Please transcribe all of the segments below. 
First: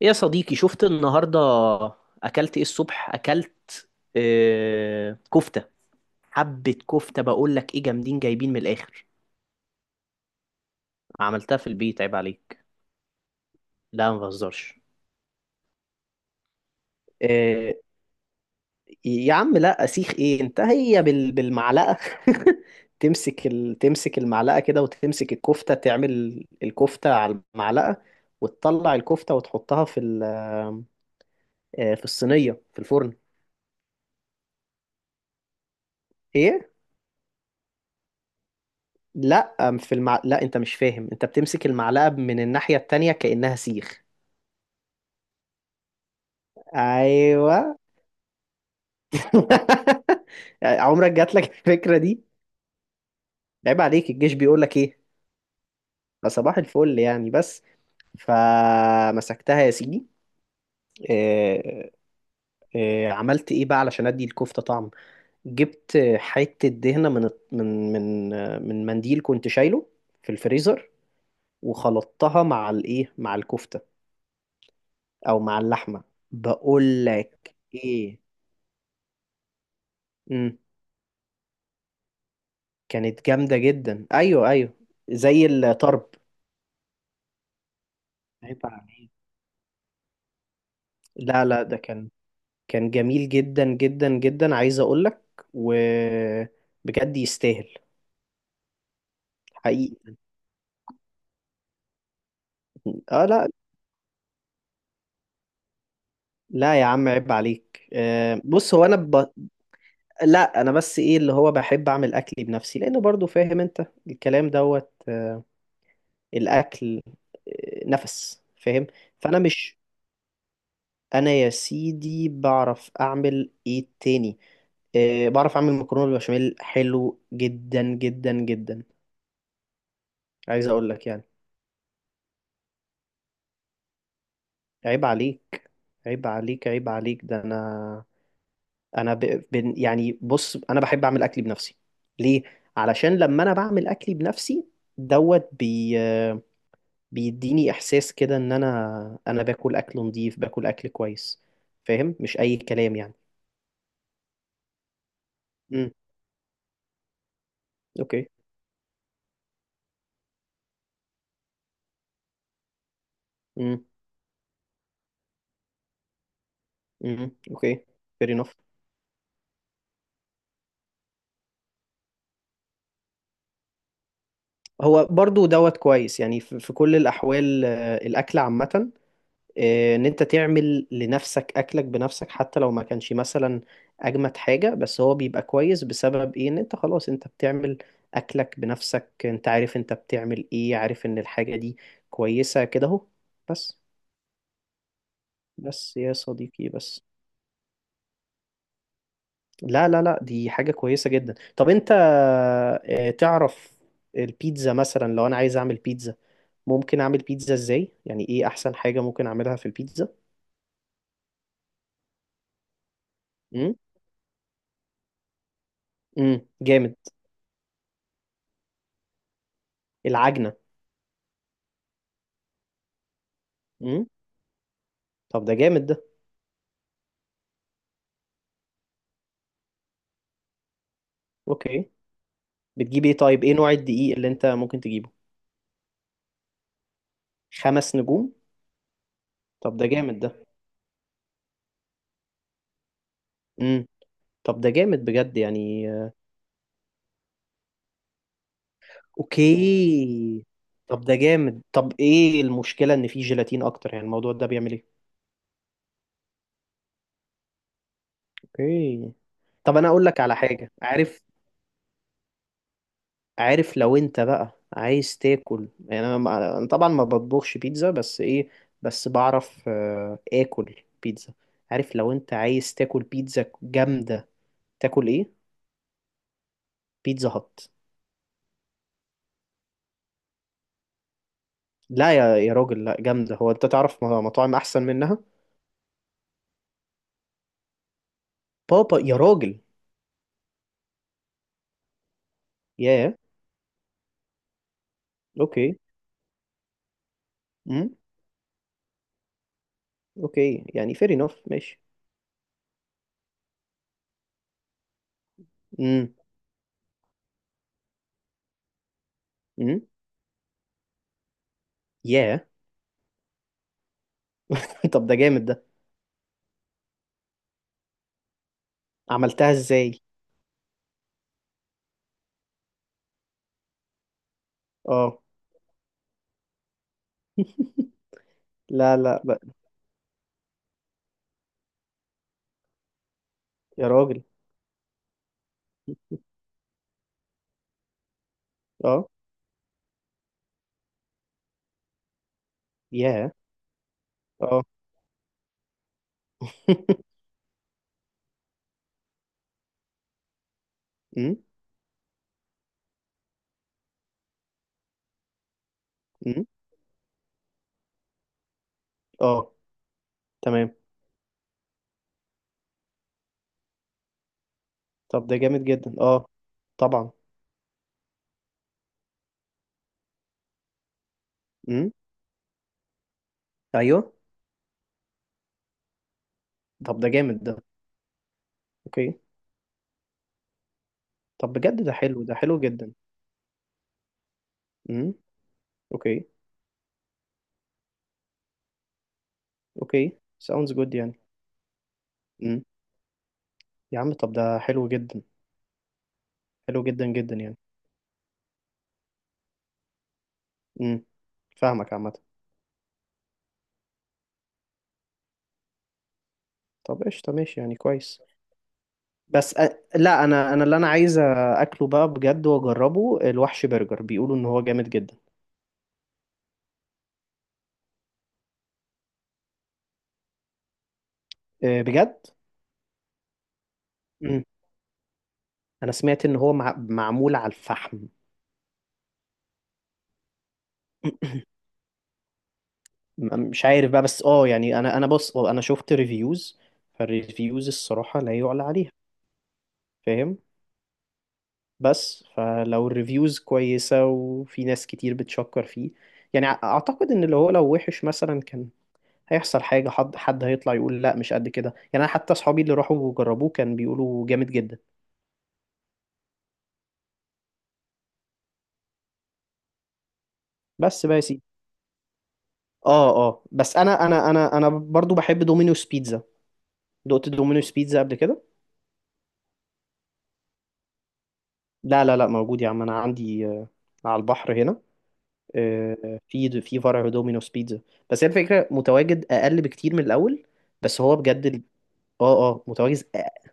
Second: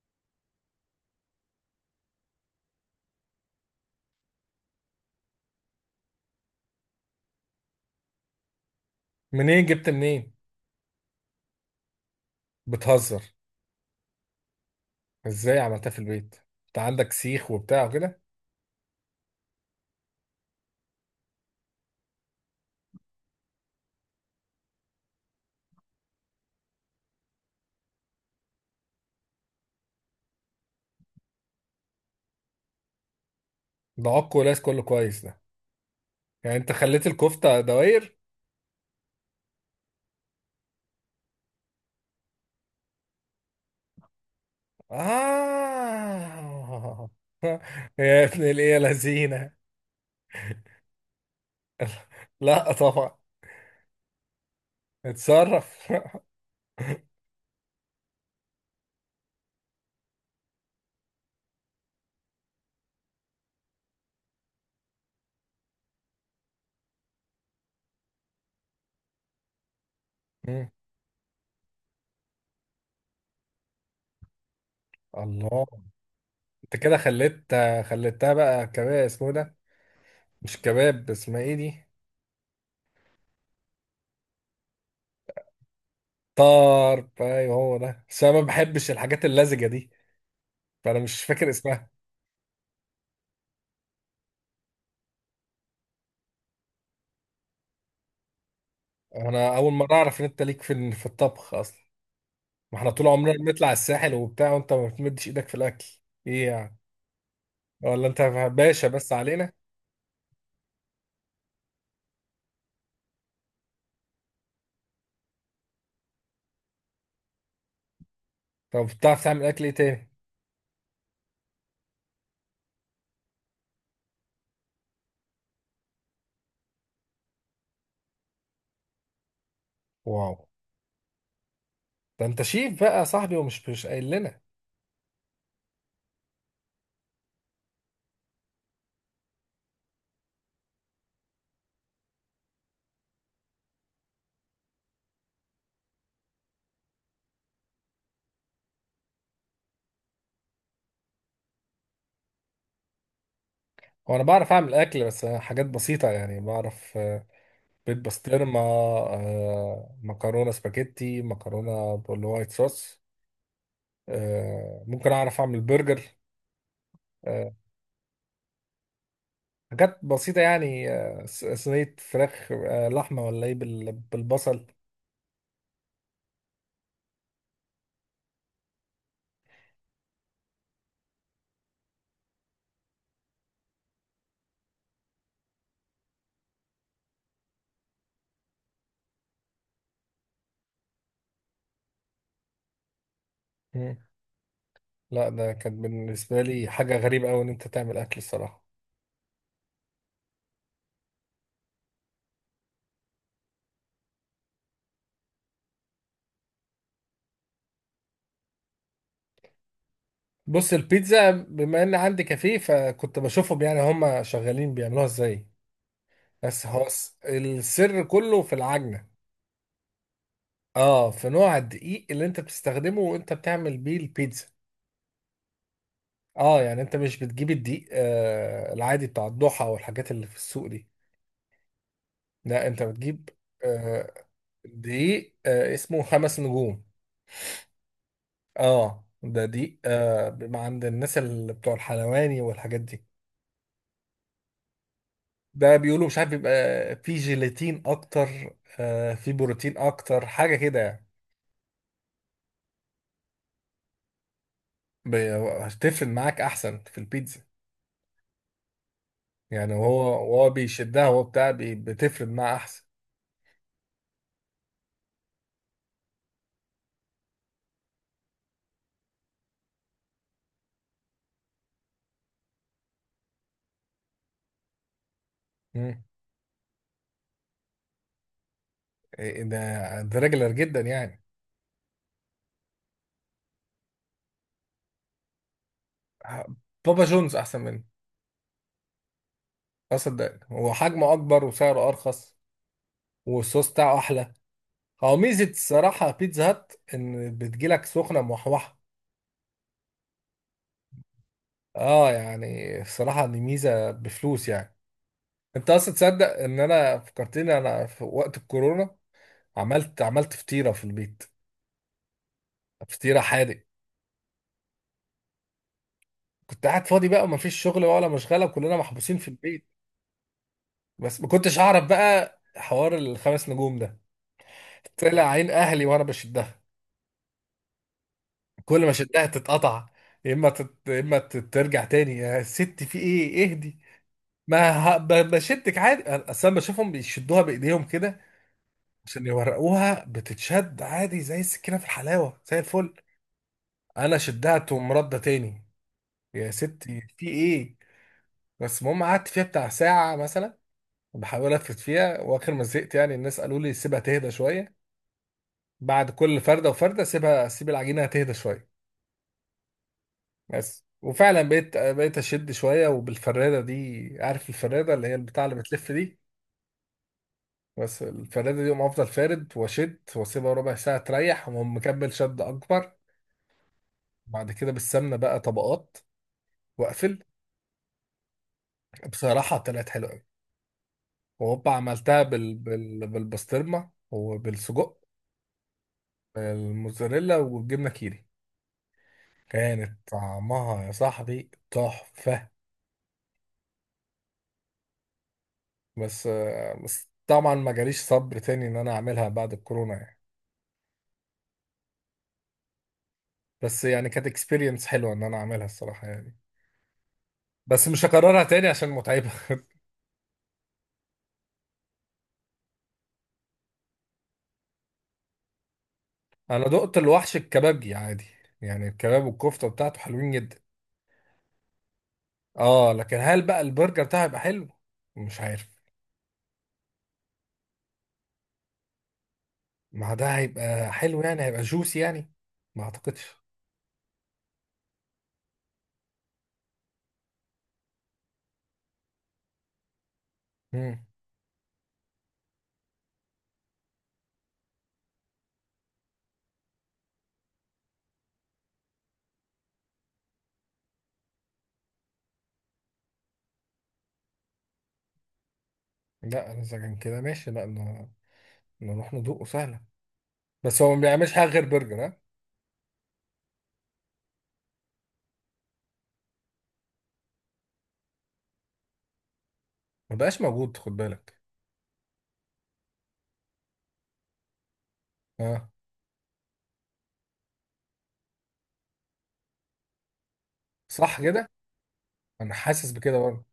يا صديقي شفت النهاردة أكلت إيه الصبح؟ أكلت كفتة. حبة كفتة، بقول لك إيه، جامدين جايبين من الآخر. منين جبت منين؟ عملتها في البيت، عيب عليك. بتهزر؟ لا، ما بهزرش. ازاي عملتها في البيت؟ انت عندك سيخ آه... وبتاع وكده. يا عم لا، أسيخ إيه؟ أنت هي بالمعلقة. تمسك المعلقة كده، وتمسك الكفتة، تعمل الكفتة على المعلقة، وتطلع الكفتة وتحطها في ال... آه، في الصينية في الفرن. ده عكو ولاس كله كويس ده. يعني إيه؟ انت خليت الكفتة دوائر؟ لا أم في المع... لا، انت مش فاهم. انت بتمسك المعلقة من الناحية التانية كأنها سيخ. آه. ايوه. يا ابن الايه لذينة. عمرك جات لك الفكرة دي؟ لا طبعا. عيب عليك. الجيش بيقول لك ايه؟ اتصرف. ده صباح الفل يعني. بس فمسكتها يا سيدي. آه، عملت ايه بقى علشان ادي الكفتة طعم؟ جبت حتة دهنة من منديل كنت شايله في مم. الفريزر، وخلطتها مع الايه، مع الكفتة او مع الله. اللحمة. انت كده بقول خليت لك ايه، خليتها بقى كباب، اسمه إيه ده؟ امم مش كباب، اسمها ايه دي؟ كانت جامدة جدا. ايوه، ايوه، زي الطرب. طرب، ايوه هو ده، بس انا ما عيب بحبش عليك. الحاجات اللزجة دي، فانا مش لا فاكر لا، ده اسمها. كان جميل جدا جدا جدا، عايز اقول لك. وبجد يستاهل. انا اول مره حقيقي. اعرف ان انت ليك في الطبخ اصلا. ما احنا طول اه. عمرنا لا بنطلع الساحل وبتاع، وانت ما بتمدش ايدك في الاكل. ايه يعني؟ لا يا عم، عيب عليك. ولا انت بص، هو باشا انا بس علينا. لا، انا بس ايه اللي هو بحب اعمل اكلي بنفسي، لانه برضو فاهم، انت الكلام دوت الاكل، نفس، طب فاهم؟ بتعرف فانا تعمل اكل ايه مش تاني؟ انا يا سيدي، بعرف اعمل ايه تاني؟ أه، بعرف اعمل مكرونه بالبشاميل، حلو جدا جدا جدا، واو، عايز اقول لك يعني. ده انت شيف بقى يا صاحبي، ومش مش قايل لنا. عيب عليك، عيب عليك، عيب عليك. ده انا، يعني بص، انا بحب اعمل اكلي بنفسي. ليه؟ علشان لما انا بعمل اكلي بنفسي دوت بي... آه، بيديني احساس كده، ان انا باكل اكل نظيف، باكل اكل كويس، فاهم؟ مش اي كلام يعني. هو انا بعرف اعمل اكل، بس حاجات امم. بسيطه يعني، بعرف بيض اوكي. بسطرمه، مكرونه سباجيتي، مكرونه بالوايت صوص، امم. ممكن اعرف اعمل برجر، امم. آه، اوكي. fair enough. حاجات بسيطة يعني، صينية فراخ، لحمة ولا ايه بالبصل. هو برضو دوت كويس يعني، في كل الأحوال، الأكل عامة، إن أنت تعمل لنفسك أكلك بنفسك، حتى لو ما كانش مثلا أجمد حاجة، بس هو بيبقى كويس بسبب إيه؟ إن أنت خلاص أنت بتعمل أكلك بنفسك، أنت عارف أنت بتعمل إيه، عارف إن الحاجة دي كويسة كده أهو، بس. مم. لا، ده كانت بس يا بالنسبة صديقي، لي حاجة بس. غريبة أوي إن أنت تعمل أكل الصراحة. لا لا لا، دي حاجة كويسة جدا. طب أنت تعرف البيتزا مثلا، لو أنا عايز أعمل بيتزا، ممكن اعمل بيتزا ازاي؟ يعني ايه احسن حاجة ممكن اعملها في البيتزا؟ بص، البيتزا بما إن عندي كافيه فكنت بشوفهم امم. يعني هما شغالين بيعملوها إزاي. امم، بس هو جامد. السر كله في العجنة، العجنة. اه، في نوع الدقيق اللي أنت بتستخدمه وأنت بتعمل بيه امم. البيتزا. طب ده جامد ده. اه يعني أنت مش بتجيب الدقيق العادي بتاع الضحى والحاجات اللي في السوق دي. اوكي. لا أنت بتجيب ايه؟ بتجيب، طيب ايه نوع آه، الدقيق اللي انت ممكن تجيبه؟ دي، آه، اسمه خمس نجوم. خمس نجوم. اه ده طب دي، ده جامد ده. بيبقى عند الناس اللي بتوع الحلواني والحاجات دي. امم. طب ده جامد بجد ده يعني بيقولوا آه، مش عارف بيبقى فيه جيلاتين اكتر، فيه بروتين اكتر، اوكي. حاجه كده طب يعني. ده جامد. طب ايه المشكلة ان فيه جيلاتين اكتر؟ يعني الموضوع ده بيعمل ايه؟ بي- هتفرد معاك احسن في البيتزا، اوكي. يعني، طب انا وهو، اقول لك على وهو حاجة، بيشدها، وهو عارف؟ بتاع، بتفرد معاه احسن. عارف، لو انت بقى عايز تاكل يعني، انا أنا طبعا ما بطبخش بيتزا، بس ايه؟ بس بعرف اكل بيتزا. عارف لو انت عايز تاكل بيتزا جامدة، تاكل ايه؟ مم. بيتزا هات. إيه، إيه، ده ده ريجلر جدا يعني. لا، يا راجل لا، جامدة. هو انت تعرف مطاعم احسن منها؟ ه- بابا جونز احسن منه. بابا يا راجل. اصدق، هو حجمه اكبر وسعره ارخص ياه. والصوص بتاعه احلى. هو ميزة اوكي. الصراحة بيتزا هات إن بتجيلك امم. سخنة موحوحة. اوكي يعني، fair enough، ماشي. اه يعني الصراحة دي ميزة بفلوس يعني. انت اصلا امم. تصدق ان انا فكرتني انا في وقت الكورونا امم. عملت فطيرة في البيت؟ ياه. فطيرة حادق. طب ده جامد ده. كنت قاعد فاضي بقى ومفيش شغل ولا مشغلة وكلنا محبوسين في عملتها البيت. ازاي؟ بس ما كنتش اعرف بقى حوار الخمس نجوم ده. اه. طلع عين اهلي وانا بشدها، كل ما لا لا شدها لا تتقطع. ترجع تاني، يا ست في ايه، اهدي. يا راجل. ما ه- ب- بشدك عادي، اصل انا بشوفهم بيشدوها بايديهم كده، اه. عشان يورقوها بتتشد عادي زي السكينه في الحلاوه زي الفل. ياه. انا شدها اه. تقوم رده تاني. يا ستي في ايه. بس المهم قعدت فيها بتاع ساعه مثلا، امم. بحاول الفت فيها، واخر ما زهقت يعني الناس قالوا لي سيبها تهدى شويه. بعد كل امم. فرده وفرده سيبها، سيب العجينه تهدى شويه. اه. تمام. بس وفعلا بقيت اشد شويه وبالفراده دي، عارف الفراده اللي هي طب ده البتاع اللي جامد بتلف جدا. دي. اه، طبعا. بس الفرادة دي يقوم أفضل فارد وأشد وأسيبها ربع ساعة تريح وأقوم امم. مكمل شد أكبر. ايوه. بعد كده بالسمنة بقى طبقات طب ده وأقفل. جامد ده. اوكي. بصراحة طلعت حلوة أوي. طب وهوبا بجد ده عملتها حلو، ده حلو جدا. بالبسطرمة وبالسجق، امم. اوكي. الموزاريلا والجبنة كيري. كانت اوكي. ساوندز طعمها يا جود يعني. صاحبي تحفة. امم. يا عم طب ده حلو جدا، بس، حلو جدا بس جدا طبعا يعني. ما جاليش صبر تاني إن أنا أعملها بعد الكورونا يعني. امم. فاهمك عامه. بس يعني كانت اكسبيرينس حلوة إن أنا أعملها الصراحة يعني. طب قشطه، ماشي يعني، بس مش كويس. هكررها تاني عشان متعبة. بس لا انا، انا اللي انا عايز اكله بقى بجد واجربه الوحش برجر. بيقولوا ان هو جامد جدا. انا دقت الوحش الكبابجي عادي، يعني الكباب والكفته بتاعته حلوين جدا. أه، بجد؟ اه لكن هل بقى البرجر بتاعه هيبقى امم. حلو؟ مش عارف. انا سمعت ان هو معمول على الفحم. ما ده هيبقى حلو، يعني هيبقى جوسي يعني؟ ما اعتقدش. مش عارف بقى، بس اه يعني، انا بص، انا شفت ريفيوز. فالريفيوز الصراحة لا يعلى عليها، فاهم؟ امم. بس فلو الريفيوز كويسة، وفي ناس كتير بتشكر فيه، يعني اعتقد ان اللي هو لو وحش مثلا، كان هيحصل حاجة، حد هيطلع يقول لا مش قد كده يعني. انا حتى اصحابي اللي راحوا وجربوه كان بيقولوا جامد جدا. لا انا اذا كان كده ماشي، لا ن- نروح ندوقه سهله. بس هو ما بس بقى يا بيعملش سيدي. حاجه غير برجر، ها. اه، اه، بس انا، انا برضو بحب دومينوس بيتزا. دقت دومينوس بيتزا قبل كده؟ ما بقاش موجود، خد بالك. لا لا لا، موجود يا عم، انا عندي على البحر هنا، اه. في فرع دومينوس بيتزا. بس هي الفكره، متواجد اقل بكتير من الاول. بس هو صح بجد كده، اه، انا اه، حاسس متواجد بكده برضه.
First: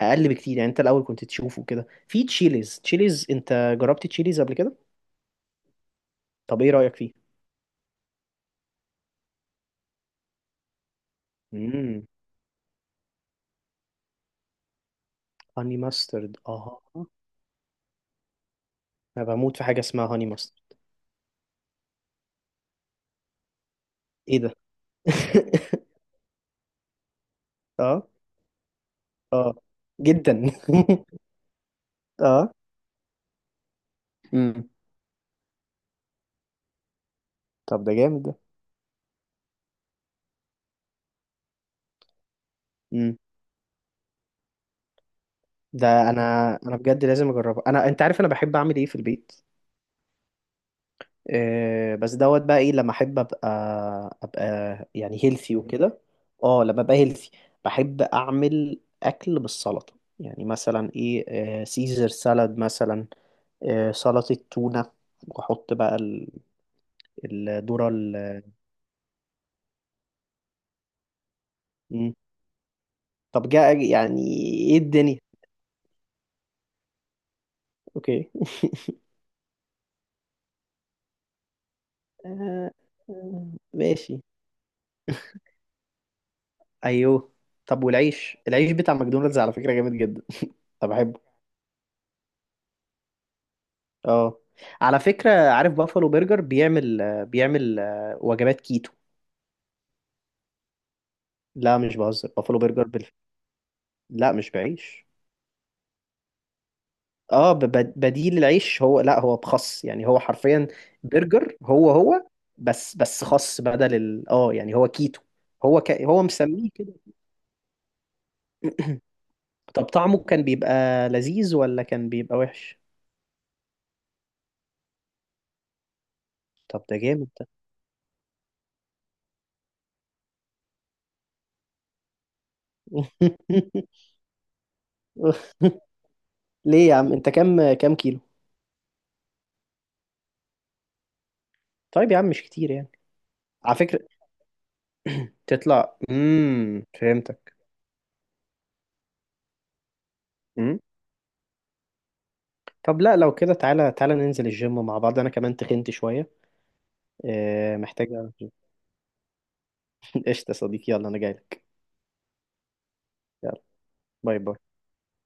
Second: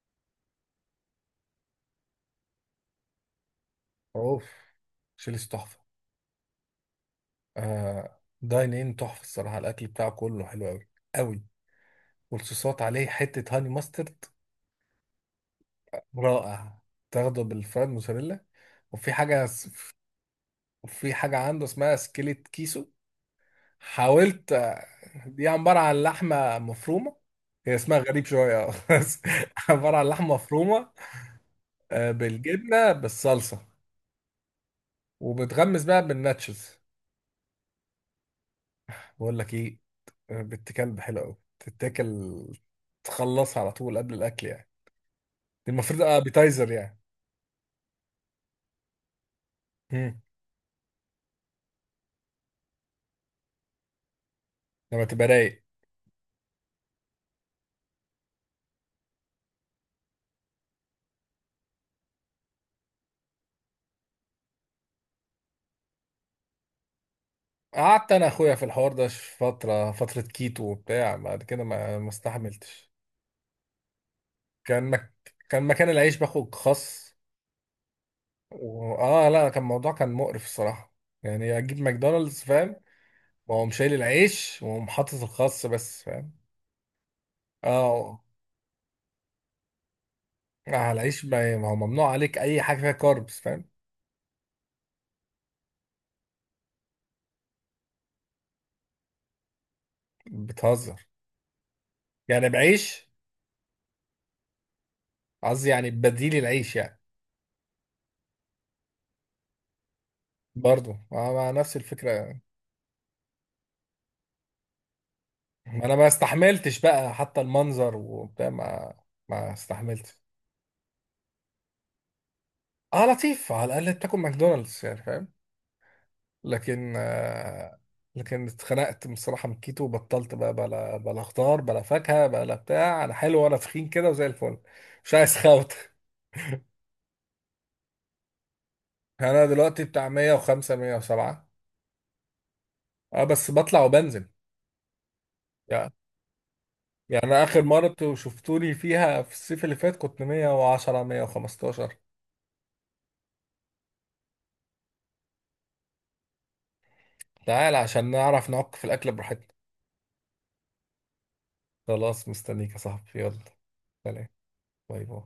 اقل بكتير يعني. انت الاول كنت تشوفه كده في تشيليز. تشيليز، انت جربت تشيليز اوف، قبل كده؟ شيلس تحفه. طب ايه رايك فيه؟ داين ان تحفه الصراحه، الاكل بتاعه كله حلو قوي قوي، امم. والصوصات عليه حته هاني ماسترد، هاني ماسترد، رائع. اه. تاخده بالفرايد موزاريلا، وفي انا حاجة بموت في حاجه اسمها هاني ماسترد. وفي حاجة عنده اسمها سكيلت كيسو، ايه ده؟ حاولت. دي عبارة عن لحمة مفرومة، هي اسمها اه. غريب شوية، بس اه، عبارة عن جدا. لحمة مفرومة اه. بالجبنة بالصلصة، امم. وبتغمس بقى بالناتشز. طب ده جامد ده. بقول لك ايه، بنت كلب حلوة أوي تتاكل، امم. تخلصها على طول قبل الأكل يعني، دي المفروض ده انا ابيتايزر انا يعني. بجد لازم اجربه. انا انت عارف انا بحب اعمل ايه في البيت، مم. بس دوت بقى ايه لما احب ابقى، ابقى لما يعني تبقى هيلثي رايق. وكده. اه لما ابقى هيلثي بحب اعمل اكل بالسلطه. يعني مثلا ايه؟ سيزر سالاد مثلا، سلطه تونه. واحط بقى الذره قعدت انا اخويا في الحوار ده فتره فتره كيتو وبتاع، بعد كده ما مم. استحملتش. طب جاء يعني، ايه كان مك... الدنيا؟ كان مكان العيش باخد خس، اوكي. و... اه لا، كان الموضوع كان مقرف الصراحه، يعني اجيب ماكدونالدز آه، فاهم، آه، واقوم شايل ماشي. العيش واقوم حاطط الخس بس فاهم. ايوه. طب اه. والعيش، العيش بتاع ماكدونالدز على فكره جامد جدا. طب العيش، بحبه. ما هو ممنوع عليك اي حاجه فيها كاربس فاهم. اه. على فكرة، عارف بافالو برجر بيعمل وجبات كيتو؟ بتهزر؟ لا، مش بهزر. يعني بافالو برجر بعيش؟ لا، مش بعيش. قصدي يعني بديل العيش يعني. اه بديل العيش، هو لا، هو بخس، يعني هو حرفيا برضه مع برجر، نفس هو الفكره. بس خس بدل اه، يعني هو كيتو، انا ما هو مسميه استحملتش كده. بقى حتى المنظر وبتاع، ما طب طعمه استحملتش. كان بيبقى لذيذ ولا كان بيبقى وحش؟ اه لطيف، على الاقل بتاكل ماكدونالدز يعني فاهم. طب لكن ده جامد ده. آه لكن اتخنقت بصراحه من الكيتو وبطلت بقى بلا بلا خضار بلا فاكهه بلا بتاع، انا حلو وانا تخين كده وزي الفل. مش عايز خوت. ليه يا عم؟ انت كام، كيلو؟ يعني انا دلوقتي بتاع 105 107. طيب يا عم مش كتير يعني. اه بس على بطلع فكرة وبنزل يعني، تطلع، يعني انا فهمتك. اخر مره انتوا شفتوني فيها في الصيف اللي فات كنت مم. 110 115. طب لا، لو كده تعالى، تعالى ننزل الجيم مع بعض. انا كمان تخنت شوية، تعال عشان محتاجة. نعرف نعك في الاكل براحتنا. قشطة يا صديقي، يلا، انا جايلك. خلاص مستنيك يا صاحبي، يلا. يلا. سلام. باي باي. باي باي.